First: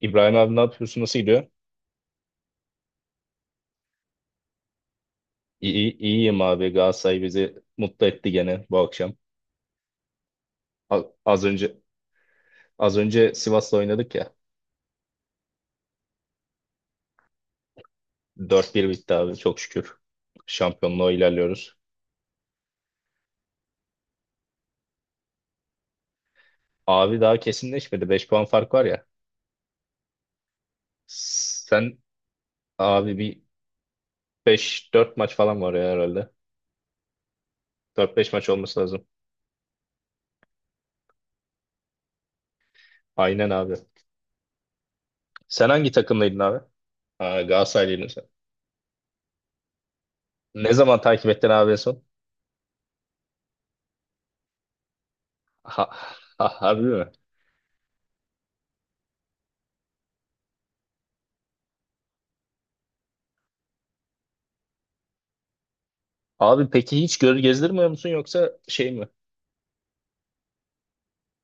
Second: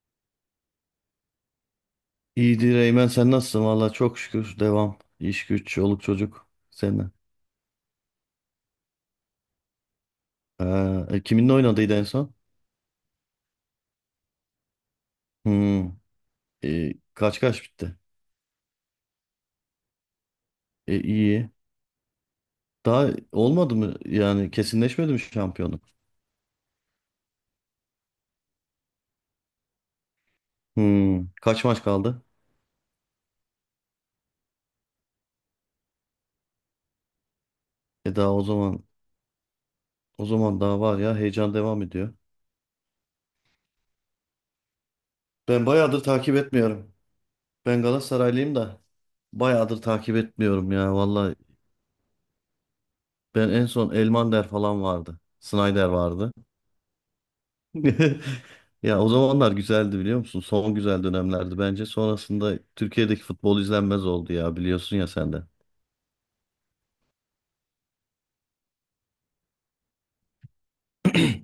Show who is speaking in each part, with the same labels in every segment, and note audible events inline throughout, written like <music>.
Speaker 1: İbrahim abi, ne yapıyorsun? Nasıl gidiyor?
Speaker 2: İyidir Eymen sen nasılsın? Valla çok şükür devam. İş güç,
Speaker 1: İyi, iyi-
Speaker 2: çoluk
Speaker 1: iyiyim
Speaker 2: çocuk.
Speaker 1: abi.
Speaker 2: Seninle.
Speaker 1: Galatasaray bizi mutlu etti gene bu akşam. A-
Speaker 2: Ha,
Speaker 1: Az
Speaker 2: kiminle
Speaker 1: önce
Speaker 2: oynadıydı en son?
Speaker 1: az önce Sivas'la oynadık ya.
Speaker 2: Hmm, kaç kaç bitti?
Speaker 1: 4-1 bitti abi, çok şükür.
Speaker 2: E,
Speaker 1: Şampiyonluğa
Speaker 2: iyi.
Speaker 1: ilerliyoruz.
Speaker 2: Daha olmadı mı? Yani kesinleşmedi mi şampiyonluk?
Speaker 1: Abi, daha kesinleşmedi. 5 puan fark var ya.
Speaker 2: Hmm, kaç maç
Speaker 1: Sen,
Speaker 2: kaldı?
Speaker 1: abi, bir beş dört maç falan var ya herhalde.
Speaker 2: E,
Speaker 1: Dört
Speaker 2: daha
Speaker 1: beş
Speaker 2: o
Speaker 1: maç olması
Speaker 2: zaman
Speaker 1: lazım.
Speaker 2: o zaman daha var ya, heyecan devam ediyor.
Speaker 1: Aynen abi.
Speaker 2: Ben
Speaker 1: Sen hangi
Speaker 2: bayağıdır takip
Speaker 1: takımdaydın abi?
Speaker 2: etmiyorum.
Speaker 1: Aa,
Speaker 2: Ben
Speaker 1: Galatasaraylıydın sen.
Speaker 2: Galatasaraylıyım da bayağıdır takip etmiyorum
Speaker 1: Ne
Speaker 2: ya.
Speaker 1: zaman takip
Speaker 2: Valla,
Speaker 1: ettin abi en son?
Speaker 2: ben en son Elmander falan vardı.
Speaker 1: Ha,
Speaker 2: Snyder vardı.
Speaker 1: ha, harbi mi?
Speaker 2: <laughs> Ya, o zamanlar güzeldi biliyor musun? Son güzel dönemlerdi bence. Sonrasında Türkiye'deki futbol izlenmez oldu ya, biliyorsun ya sen de.
Speaker 1: Abi peki hiç göz gezdirmiyor musun, yoksa şey mi?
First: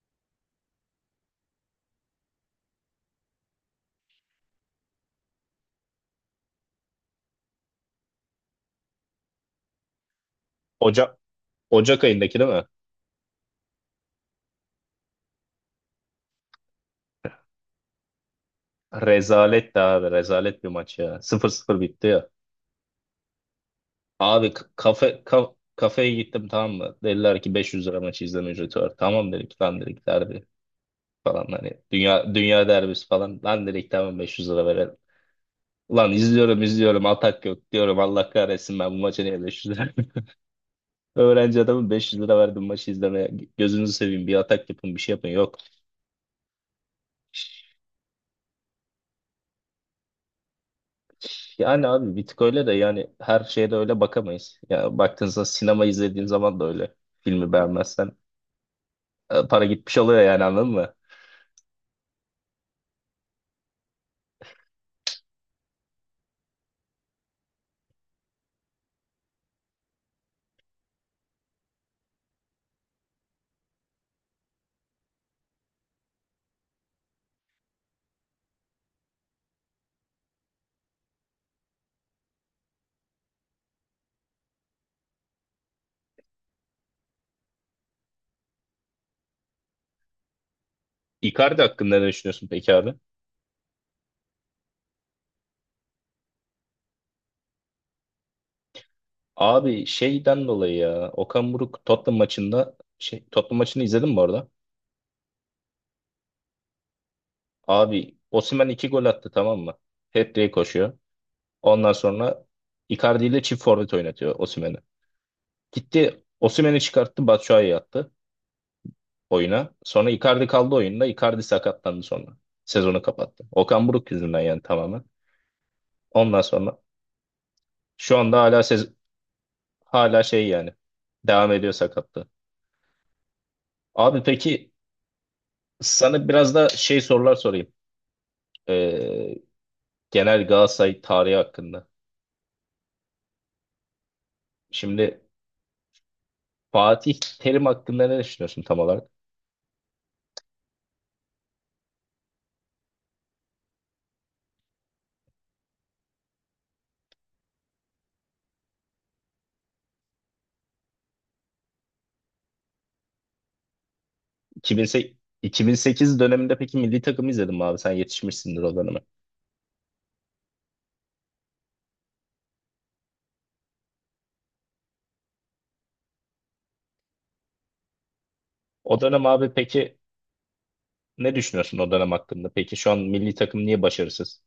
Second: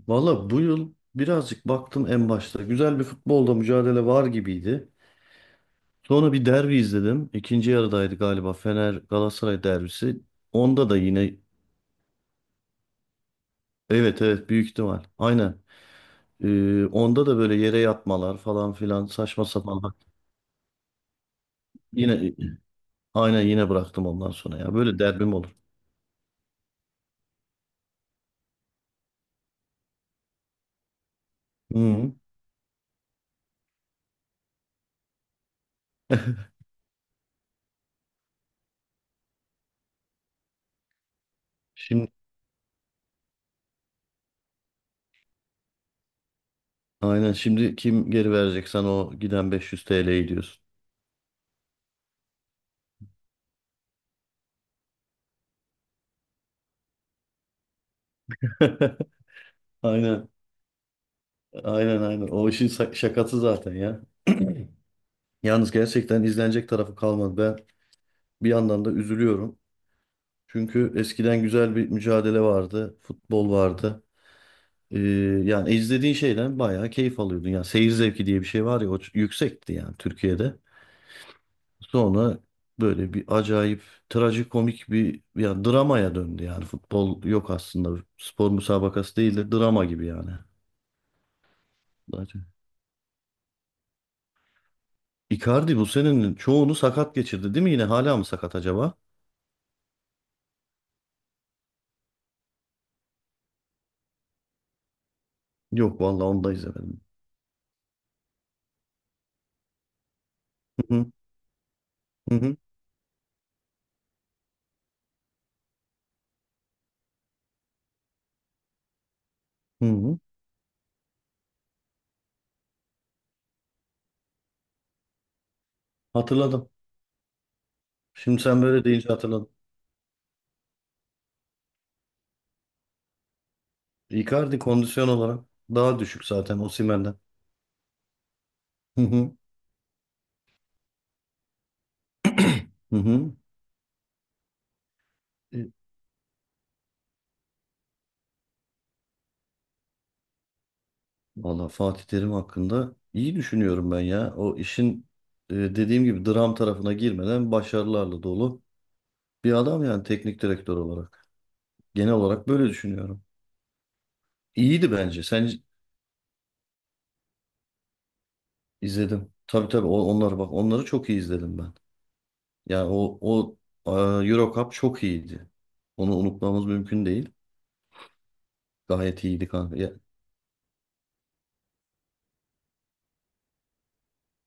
Speaker 2: Valla bu yıl birazcık baktım en başta. Güzel bir futbolda mücadele var gibiydi. Sonra bir derbi izledim. İkinci yarıdaydı galiba, Fener Galatasaray derbisi. Onda da
Speaker 1: Ocak
Speaker 2: yine
Speaker 1: Ocak ayındaki değil mi?
Speaker 2: evet evet, büyük ihtimal. Aynen. Onda da böyle yere yatmalar falan filan, saçma
Speaker 1: Rezalet de
Speaker 2: sapan.
Speaker 1: abi, rezalet bir maç ya. 0-0 bitti ya.
Speaker 2: Yine aynen, yine bıraktım ondan
Speaker 1: Abi,
Speaker 2: sonra
Speaker 1: k-
Speaker 2: ya. Böyle
Speaker 1: kafe
Speaker 2: derbim
Speaker 1: ka-
Speaker 2: olur.
Speaker 1: kafeye gittim, tamam mı? Dediler ki 500 lira maçı izleme ücreti var. Tamam dedik, lan dedik derbi falan, hani
Speaker 2: Hı.
Speaker 1: dünya dünya derbisi falan, lan dedik tamam 500 lira verelim. Lan, izliyorum izliyorum atak yok diyorum, Allah kahretsin, ben bu maça niye 500 lira. <laughs> Öğrenci adamın,
Speaker 2: Şimdi
Speaker 1: 500 lira verdim maçı izlemeye, gözünüzü seveyim, bir atak yapın, bir şey yapın, yok.
Speaker 2: Aynen, şimdi kim geri verecek sana o giden 500 TL'yi diyorsun.
Speaker 1: Yani abi bir tık öyle de, yani her şeye de öyle bakamayız. Ya baktığınızda sinema izlediğin zaman da öyle. Filmi beğenmezsen
Speaker 2: <laughs>
Speaker 1: para gitmiş oluyor
Speaker 2: Aynen.
Speaker 1: yani, anladın mı?
Speaker 2: Aynen, aynen. O işin şakası zaten ya. Yalnız gerçekten izlenecek tarafı kalmadı. Ben bir yandan da üzülüyorum. Çünkü eskiden güzel bir mücadele vardı. Futbol vardı. Ee, Yani izlediğin şeyden bayağı keyif alıyordun. Yani seyir zevki diye bir şey var ya, o yüksekti yani Türkiye'de. Sonra böyle bir acayip, trajikomik bir ya dramaya döndü yani. Futbol yok aslında. Spor müsabakası değil de drama gibi yani.
Speaker 1: Icardi hakkında ne düşünüyorsun
Speaker 2: Zaten.
Speaker 1: peki abi?
Speaker 2: Icardi bu senenin çoğunu sakat geçirdi değil mi? Yine hala mı sakat acaba?
Speaker 1: Abi, şeyden dolayı ya, Okan Buruk Tottenham maçında, şey, Tottenham maçını izledin mi orada?
Speaker 2: Yok vallahi, onu da izlemedim.
Speaker 1: Abi, Osimhen 2 gol attı, tamam mı? Hat-trick
Speaker 2: Hı
Speaker 1: koşuyor.
Speaker 2: hı,
Speaker 1: Ondan
Speaker 2: hı
Speaker 1: sonra
Speaker 2: hı,
Speaker 1: Icardi ile çift forvet oynatıyor Osimhen'i. Gitti Osimhen'i çıkarttı, Batshuayi'yi attı oyuna.
Speaker 2: hı
Speaker 1: Sonra
Speaker 2: hı.
Speaker 1: Icardi kaldı oyunda. Icardi sakatlandı sonra. Sezonu kapattı. Okan Buruk yüzünden yani, tamamen. Ondan
Speaker 2: Hatırladım.
Speaker 1: sonra şu anda
Speaker 2: Şimdi sen böyle deyince hatırladım.
Speaker 1: hala şey yani devam ediyor sakatlığı. Abi
Speaker 2: Icardi
Speaker 1: peki
Speaker 2: kondisyon olarak daha düşük
Speaker 1: sana biraz
Speaker 2: zaten
Speaker 1: da şey
Speaker 2: Osimhen'den.
Speaker 1: sorular sorayım.
Speaker 2: Hı
Speaker 1: Ee,
Speaker 2: hı,
Speaker 1: genel Galatasaray tarihi hakkında.
Speaker 2: hı hı.
Speaker 1: Şimdi Fatih Terim hakkında ne düşünüyorsun tam olarak?
Speaker 2: Valla Fatih Terim hakkında iyi düşünüyorum ben ya. O işin, dediğim gibi, dram tarafına girmeden başarılarla dolu bir adam yani, teknik direktör olarak. Genel olarak böyle düşünüyorum. İyiydi
Speaker 1: 2008,
Speaker 2: bence. Sen
Speaker 1: 2008 döneminde peki milli takımı izledin mi abi? Sen yetişmişsindir o döneme.
Speaker 2: izledim. Tabii, tabii, onları, bak, onları çok iyi izledim ben. Yani o Euro Cup çok iyiydi. Onu unutmamız mümkün değil.
Speaker 1: O
Speaker 2: Gayet
Speaker 1: dönem abi
Speaker 2: iyiydi kanka. Ya,
Speaker 1: peki ne düşünüyorsun o dönem hakkında? Peki şu an milli takım niye başarısız?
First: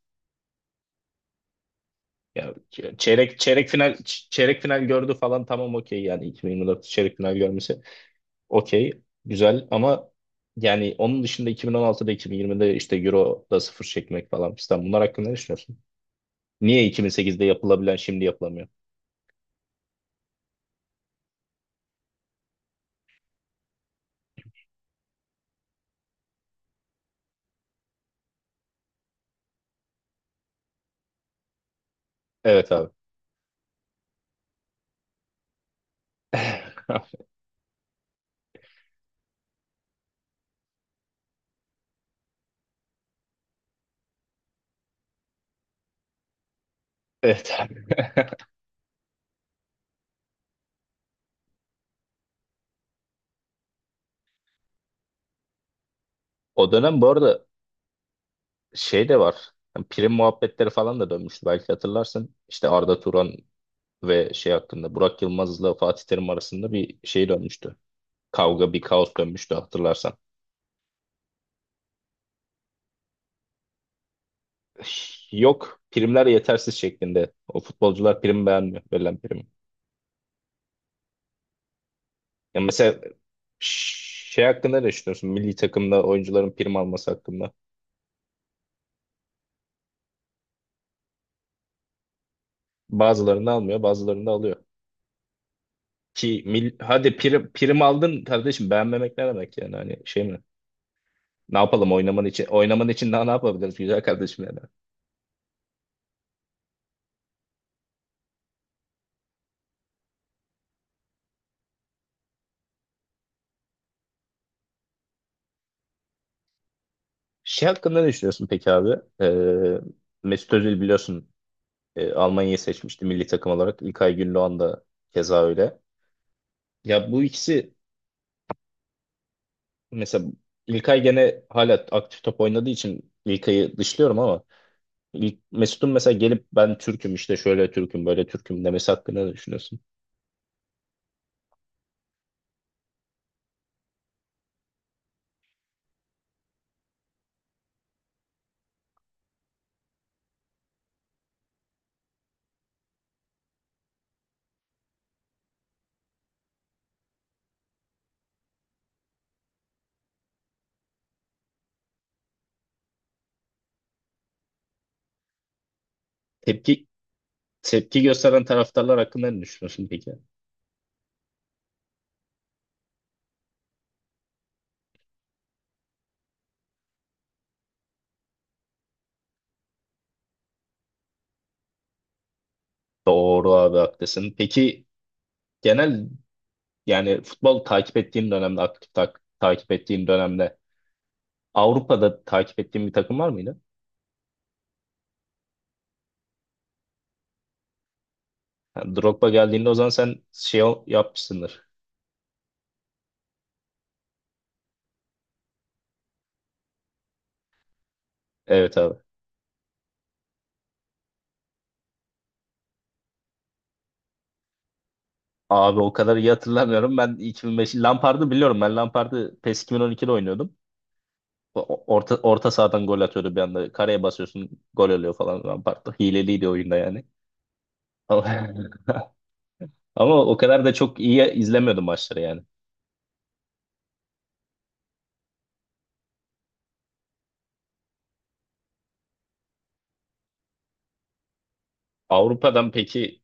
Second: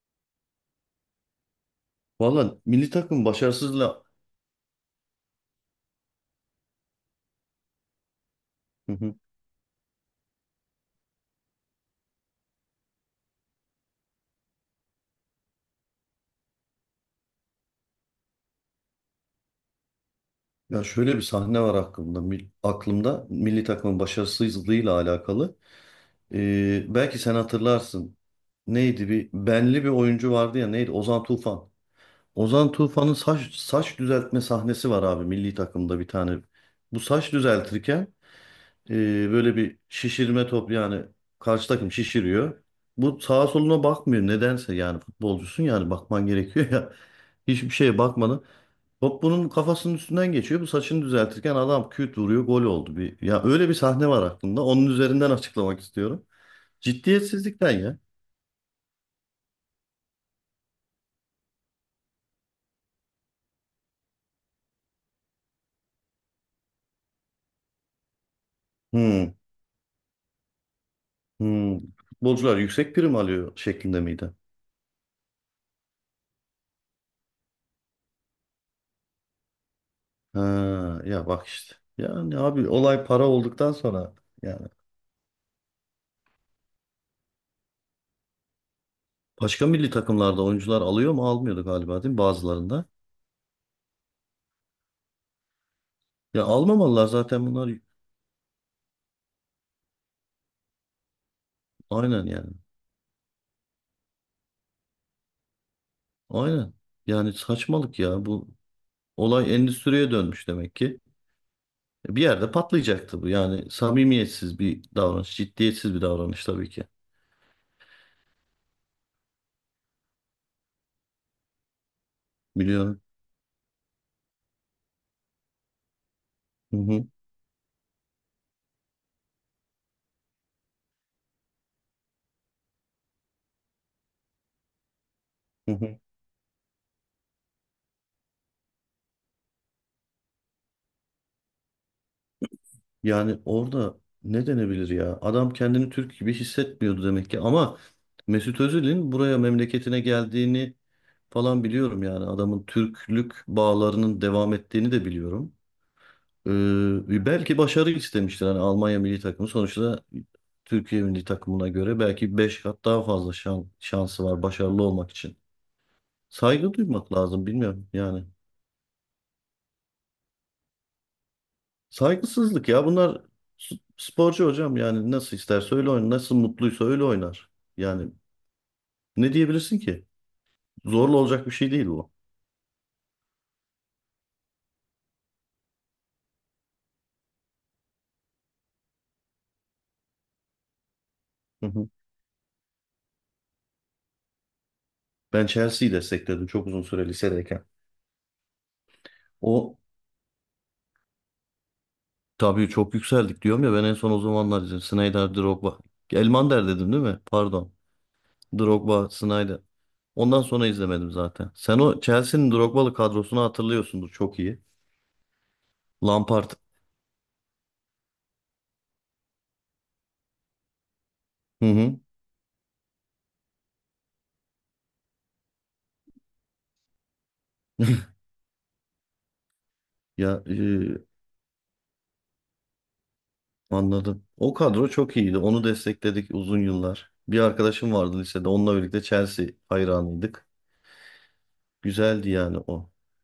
Speaker 1: Ya,
Speaker 2: valla milli
Speaker 1: ç-
Speaker 2: takım
Speaker 1: çeyrek çeyrek final
Speaker 2: başarısızla.
Speaker 1: ç- çeyrek final gördü falan, tamam okey, yani 2024 çeyrek final görmesi okey,
Speaker 2: Hı hı.
Speaker 1: güzel, ama yani onun dışında 2016'da, 2020'de, işte Euro'da sıfır çekmek falan fistan, bunlar hakkında ne düşünüyorsun? Niye 2008'de yapılabilen şimdi yapılamıyor?
Speaker 2: Ya şöyle bir sahne var aklımda. Aklımda milli takımın başarısızlığıyla alakalı. Belki sen hatırlarsın. Neydi, bir benli bir oyuncu vardı ya, neydi? Ozan Tufan.
Speaker 1: Evet
Speaker 2: Ozan
Speaker 1: abi.
Speaker 2: Tufan'ın saç düzeltme sahnesi var abi, milli takımda bir tane. Bu
Speaker 1: <laughs>
Speaker 2: saç düzeltirken e, böyle bir şişirme top yani, karşı takım şişiriyor. Bu sağa soluna bakmıyor nedense, yani futbolcusun yani, bakman gerekiyor ya. <laughs>
Speaker 1: Evet
Speaker 2: Hiçbir
Speaker 1: abi.
Speaker 2: şeye bakmadan top bunun kafasının üstünden geçiyor. Bu saçını düzeltirken adam küt vuruyor, gol oldu bir. Ya öyle bir sahne var aklımda. Onun üzerinden açıklamak istiyorum.
Speaker 1: <laughs> O dönem bu arada
Speaker 2: Ciddiyetsizlikten ya.
Speaker 1: şey de var. Yani prim muhabbetleri falan da dönmüştü, belki hatırlarsın. İşte Arda Turan ve şey hakkında, Burak Yılmaz'la Fatih Terim arasında bir şey dönmüştü. Kavga, bir kaos
Speaker 2: Hmm,
Speaker 1: dönmüştü, hatırlarsan.
Speaker 2: hmm. Futbolcular yüksek prim alıyor şeklinde miydi?
Speaker 1: Yok, primler yetersiz şeklinde. O futbolcular prim beğenmiyor. Verilen prim.
Speaker 2: Ha, ya bak işte. Yani
Speaker 1: Ya
Speaker 2: abi,
Speaker 1: mesela
Speaker 2: olay para olduktan sonra
Speaker 1: ş- şey
Speaker 2: yani,
Speaker 1: hakkında ne düşünüyorsun? Milli takımda oyuncuların prim alması hakkında.
Speaker 2: başka milli takımlarda oyuncular alıyor mu, almıyordu galiba değil mi bazılarında?
Speaker 1: Bazılarını almıyor, bazılarını da alıyor. Ki
Speaker 2: Ya
Speaker 1: mil,
Speaker 2: almamalılar
Speaker 1: hadi
Speaker 2: zaten
Speaker 1: prim,
Speaker 2: bunlar.
Speaker 1: prim aldın kardeşim, beğenmemek ne demek, yani hani şey mi? Ne yapalım, oynaman
Speaker 2: Aynen
Speaker 1: için
Speaker 2: yani.
Speaker 1: oynaman için daha ne yapabiliriz güzel kardeşim yani.
Speaker 2: Aynen. Yani saçmalık ya, bu olay endüstriye dönmüş demek ki. Bir yerde patlayacaktı bu. Yani samimiyetsiz bir davranış, ciddiyetsiz bir davranış tabii ki.
Speaker 1: Şey hakkında ne düşünüyorsun peki abi? Ee, Mesut Özil biliyorsun, Almanya'yı
Speaker 2: Biliyorum.
Speaker 1: seçmişti milli takım olarak. İlkay Gündoğan da keza öyle.
Speaker 2: Hı hı,
Speaker 1: Ya bu ikisi mesela, İlkay gene hala aktif top oynadığı için İlkay'ı dışlıyorum ama İl-
Speaker 2: hı
Speaker 1: Mesut'un
Speaker 2: hı.
Speaker 1: mesela gelip, ben Türk'üm işte, şöyle Türk'üm, böyle Türk'üm demesi hakkında ne düşünüyorsun?
Speaker 2: Yani orada ne denebilir ya? Adam kendini Türk gibi hissetmiyordu demek ki. Ama Mesut Özil'in buraya, memleketine geldiğini falan biliyorum yani. Adamın Türklük bağlarının devam ettiğini de biliyorum. Belki başarı istemiştir. Hani Almanya milli takımı sonuçta Türkiye milli takımına göre belki 5 kat daha fazla şansı var başarılı olmak için. Saygı
Speaker 1: Tepki
Speaker 2: duymak lazım, bilmiyorum
Speaker 1: tepki
Speaker 2: yani.
Speaker 1: gösteren taraftarlar hakkında ne düşünüyorsun peki?
Speaker 2: Saygısızlık ya bunlar, sporcu hocam, yani nasıl isterse öyle oynar, nasıl mutluysa öyle oynar. Yani ne diyebilirsin ki? Zorla olacak bir şey değil bu.
Speaker 1: Doğru abi, haklısın. Peki genel, yani futbol takip ettiğin dönemde, aktif takip ettiğin dönemde,
Speaker 2: Hı hı.
Speaker 1: Avrupa'da takip ettiğin bir takım var mıydı?
Speaker 2: Ben Chelsea'yi destekledim çok uzun süre lisedeyken.
Speaker 1: Yani Drogba geldiğinde o
Speaker 2: O,
Speaker 1: zaman sen şey yapmışsındır.
Speaker 2: tabii çok yükseldik diyorum ya, ben en son o zamanlar dedim, Snyder, Drogba. Elmander dedim değil mi? Pardon.
Speaker 1: Evet abi.
Speaker 2: Drogba, Snyder. Ondan sonra izlemedim zaten. Sen o Chelsea'nin Drogba'lı kadrosunu hatırlıyorsundur çok iyi.
Speaker 1: Abi, o kadar iyi
Speaker 2: Lampard.
Speaker 1: hatırlamıyorum. Ben 2005 Lampard'ı biliyorum. Ben Lampard'ı PES 2012'de oynuyordum.
Speaker 2: Hı
Speaker 1: O-
Speaker 2: hı.
Speaker 1: Orta, orta sahadan gol atıyordu bir anda. Kareye basıyorsun gol oluyor falan Lampard'da. Hileliydi oyunda yani.
Speaker 2: <laughs>
Speaker 1: Ama, <laughs> ama o
Speaker 2: Ya,
Speaker 1: kadar da çok iyi izlemiyordum maçları yani.
Speaker 2: anladım. O kadro çok iyiydi. Onu destekledik uzun yıllar. Bir arkadaşım vardı lisede. Onunla birlikte Chelsea hayranıydık. Güzeldi yani
Speaker 1: Avrupa'dan
Speaker 2: o.
Speaker 1: peki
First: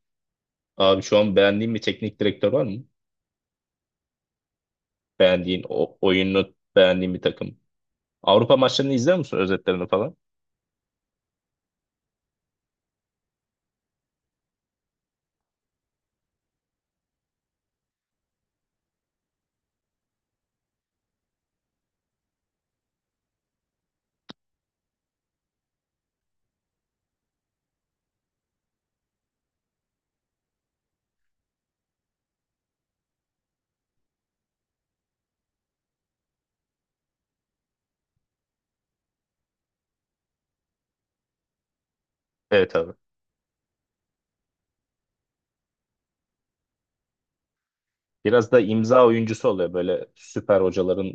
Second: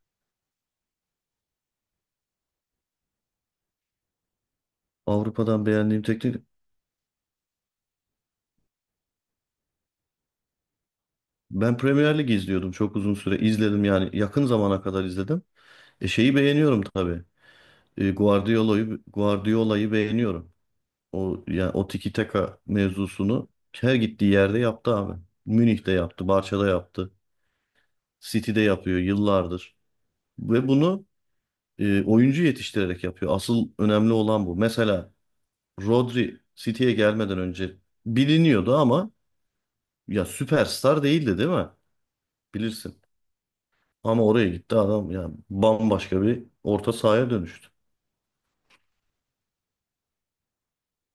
Speaker 1: abi, şu an beğendiğin bir teknik direktör var mı? Beğendiğin,
Speaker 2: Avrupa'dan
Speaker 1: o,
Speaker 2: beğendiğim teknik...
Speaker 1: oyunu beğendiğin bir takım. Avrupa maçlarını izliyor musun, özetlerini falan?
Speaker 2: Ben Premier Lig izliyordum çok uzun süre. İzledim yani, yakın zamana kadar izledim. E, şeyi beğeniyorum tabii. Guardiola'yı beğeniyorum. O yani, o tiki taka mevzusunu her gittiği yerde yaptı abi. Münih'te yaptı, Barça'da yaptı, City'de yapıyor yıllardır. Ve bunu oyuncu yetiştirerek yapıyor. Asıl önemli olan bu. Mesela Rodri City'ye gelmeden önce biliniyordu ama ya, süperstar değildi değil mi?
Speaker 1: Evet abi.
Speaker 2: Bilirsin. Ama oraya gitti adam, ya bambaşka bir orta sahaya dönüştü.
Speaker 1: Biraz da imza oyuncusu oluyor böyle süper hocaların,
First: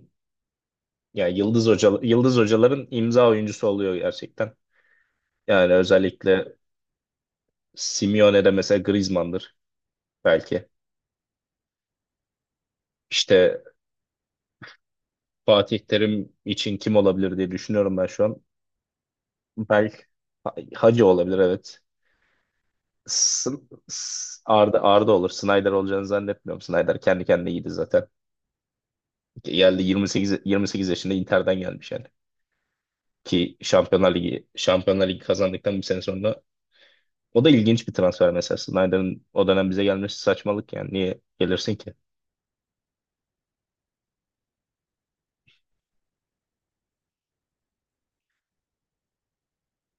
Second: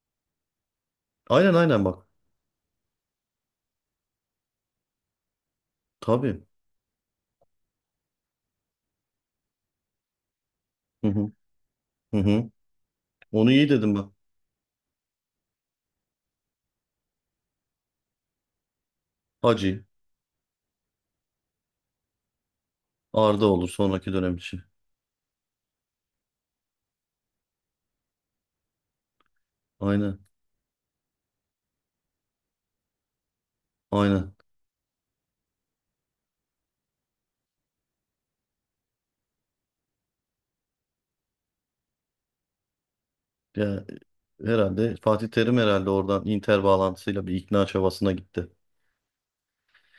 Speaker 1: yani
Speaker 2: Aynen,
Speaker 1: yıldız
Speaker 2: aynen,
Speaker 1: hoca
Speaker 2: bak.
Speaker 1: yıldız hocaların imza oyuncusu oluyor gerçekten. Yani
Speaker 2: Tabii.
Speaker 1: özellikle Simeone'de mesela Griezmann'dır belki.
Speaker 2: Hı hı. Hı hı. Onu
Speaker 1: İşte
Speaker 2: iyi dedim bak.
Speaker 1: Fatih Terim için kim olabilir diye düşünüyorum ben şu an.
Speaker 2: Hacı.
Speaker 1: Belki Hacı olabilir, evet.
Speaker 2: Arda
Speaker 1: S-
Speaker 2: olur sonraki dönem
Speaker 1: S-
Speaker 2: için.
Speaker 1: Arda Arda olur. Snyder olacağını zannetmiyorum. Snyder kendi kendine iyiydi zaten. Geldi
Speaker 2: Aynen.
Speaker 1: 28 yaşında Inter'den gelmiş yani. Ki Şampiyonlar
Speaker 2: Aynen.
Speaker 1: Ligi Şampiyonlar Ligi kazandıktan bir sene sonra. O da ilginç bir transfer mesela. Snyder'ın o dönem bize gelmesi saçmalık yani. Niye gelirsin ki?
Speaker 2: Ya, herhalde Fatih Terim herhalde oradan Inter bağlantısıyla bir ikna çabasına gitti.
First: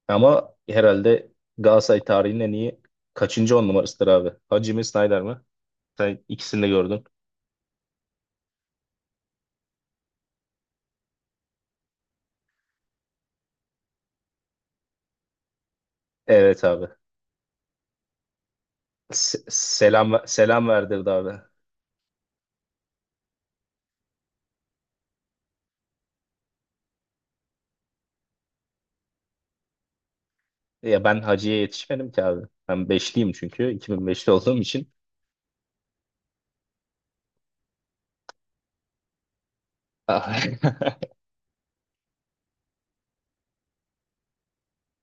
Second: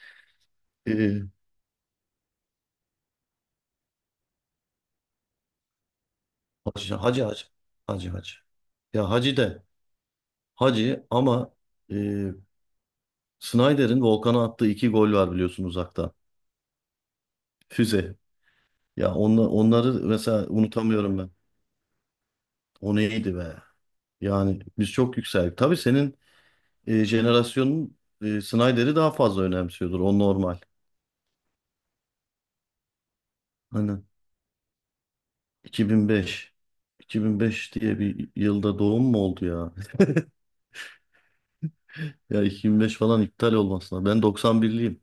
Speaker 1: Ama
Speaker 2: Ee,
Speaker 1: herhalde Galatasaray tarihinin en iyi kaçıncı 10 numarasıdır abi? Hacı mi, Snyder mi? Sen ikisini de
Speaker 2: Hacı,
Speaker 1: gördün.
Speaker 2: hacı, hacı. Hacı, hacı. Ya hacı de. Hacı ama, e, Snyder'in Volkan'a attığı iki gol var biliyorsun, uzakta.
Speaker 1: Evet abi.
Speaker 2: Füze. Ya
Speaker 1: Se-
Speaker 2: onları
Speaker 1: selam
Speaker 2: mesela
Speaker 1: selam verdirdi
Speaker 2: unutamıyorum ben.
Speaker 1: abi.
Speaker 2: O neydi be? Yani biz çok yükseldik. Tabii senin jenerasyonun Snyder'i daha fazla önemsiyordur. O normal.
Speaker 1: Ya ben Hacı'ya yetişmedim ki abi. Ben beşliyim çünkü.
Speaker 2: Hani
Speaker 1: 2005'li olduğum için.
Speaker 2: 2005. 2005 diye bir yılda doğum mu oldu ya? <laughs>
Speaker 1: <laughs>
Speaker 2: Ya 2005 falan iptal olmasına. Ben 91'liyim.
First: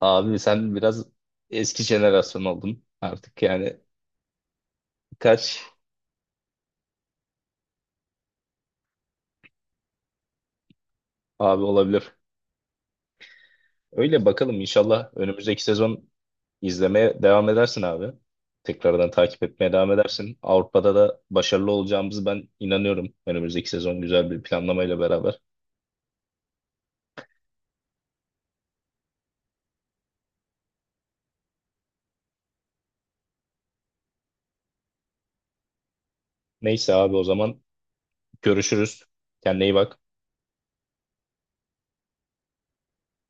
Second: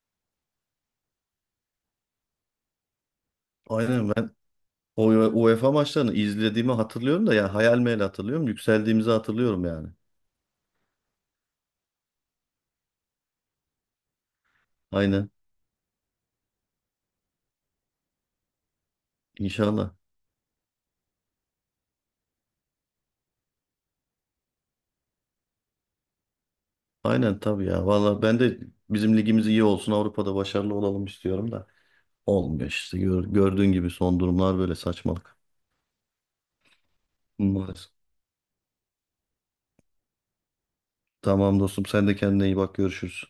Speaker 1: Abi sen biraz eski jenerasyon oldun artık yani.
Speaker 2: Aynen. O
Speaker 1: Kaç
Speaker 2: UEFA maçlarını izlediğimi hatırlıyorum da, ya hayal meyal hatırlıyorum. Yükseldiğimizi hatırlıyorum yani.
Speaker 1: abi olabilir? Öyle bakalım, inşallah
Speaker 2: Aynen.
Speaker 1: önümüzdeki sezon izlemeye devam edersin abi. Tekrardan takip etmeye devam
Speaker 2: İnşallah.
Speaker 1: edersin. Avrupa'da da başarılı olacağımızı ben inanıyorum. Önümüzdeki sezon güzel bir planlamayla beraber.
Speaker 2: Aynen, tabii ya. Vallahi ben de bizim ligimiz iyi olsun, Avrupa'da başarılı olalım istiyorum da. Olmuyor işte. Gördüğün gibi son durumlar böyle, saçmalık.
Speaker 1: Neyse abi, o zaman
Speaker 2: Maalesef.
Speaker 1: görüşürüz. Kendine iyi bak.
Speaker 2: Tamam dostum, sen de kendine iyi bak, görüşürüz.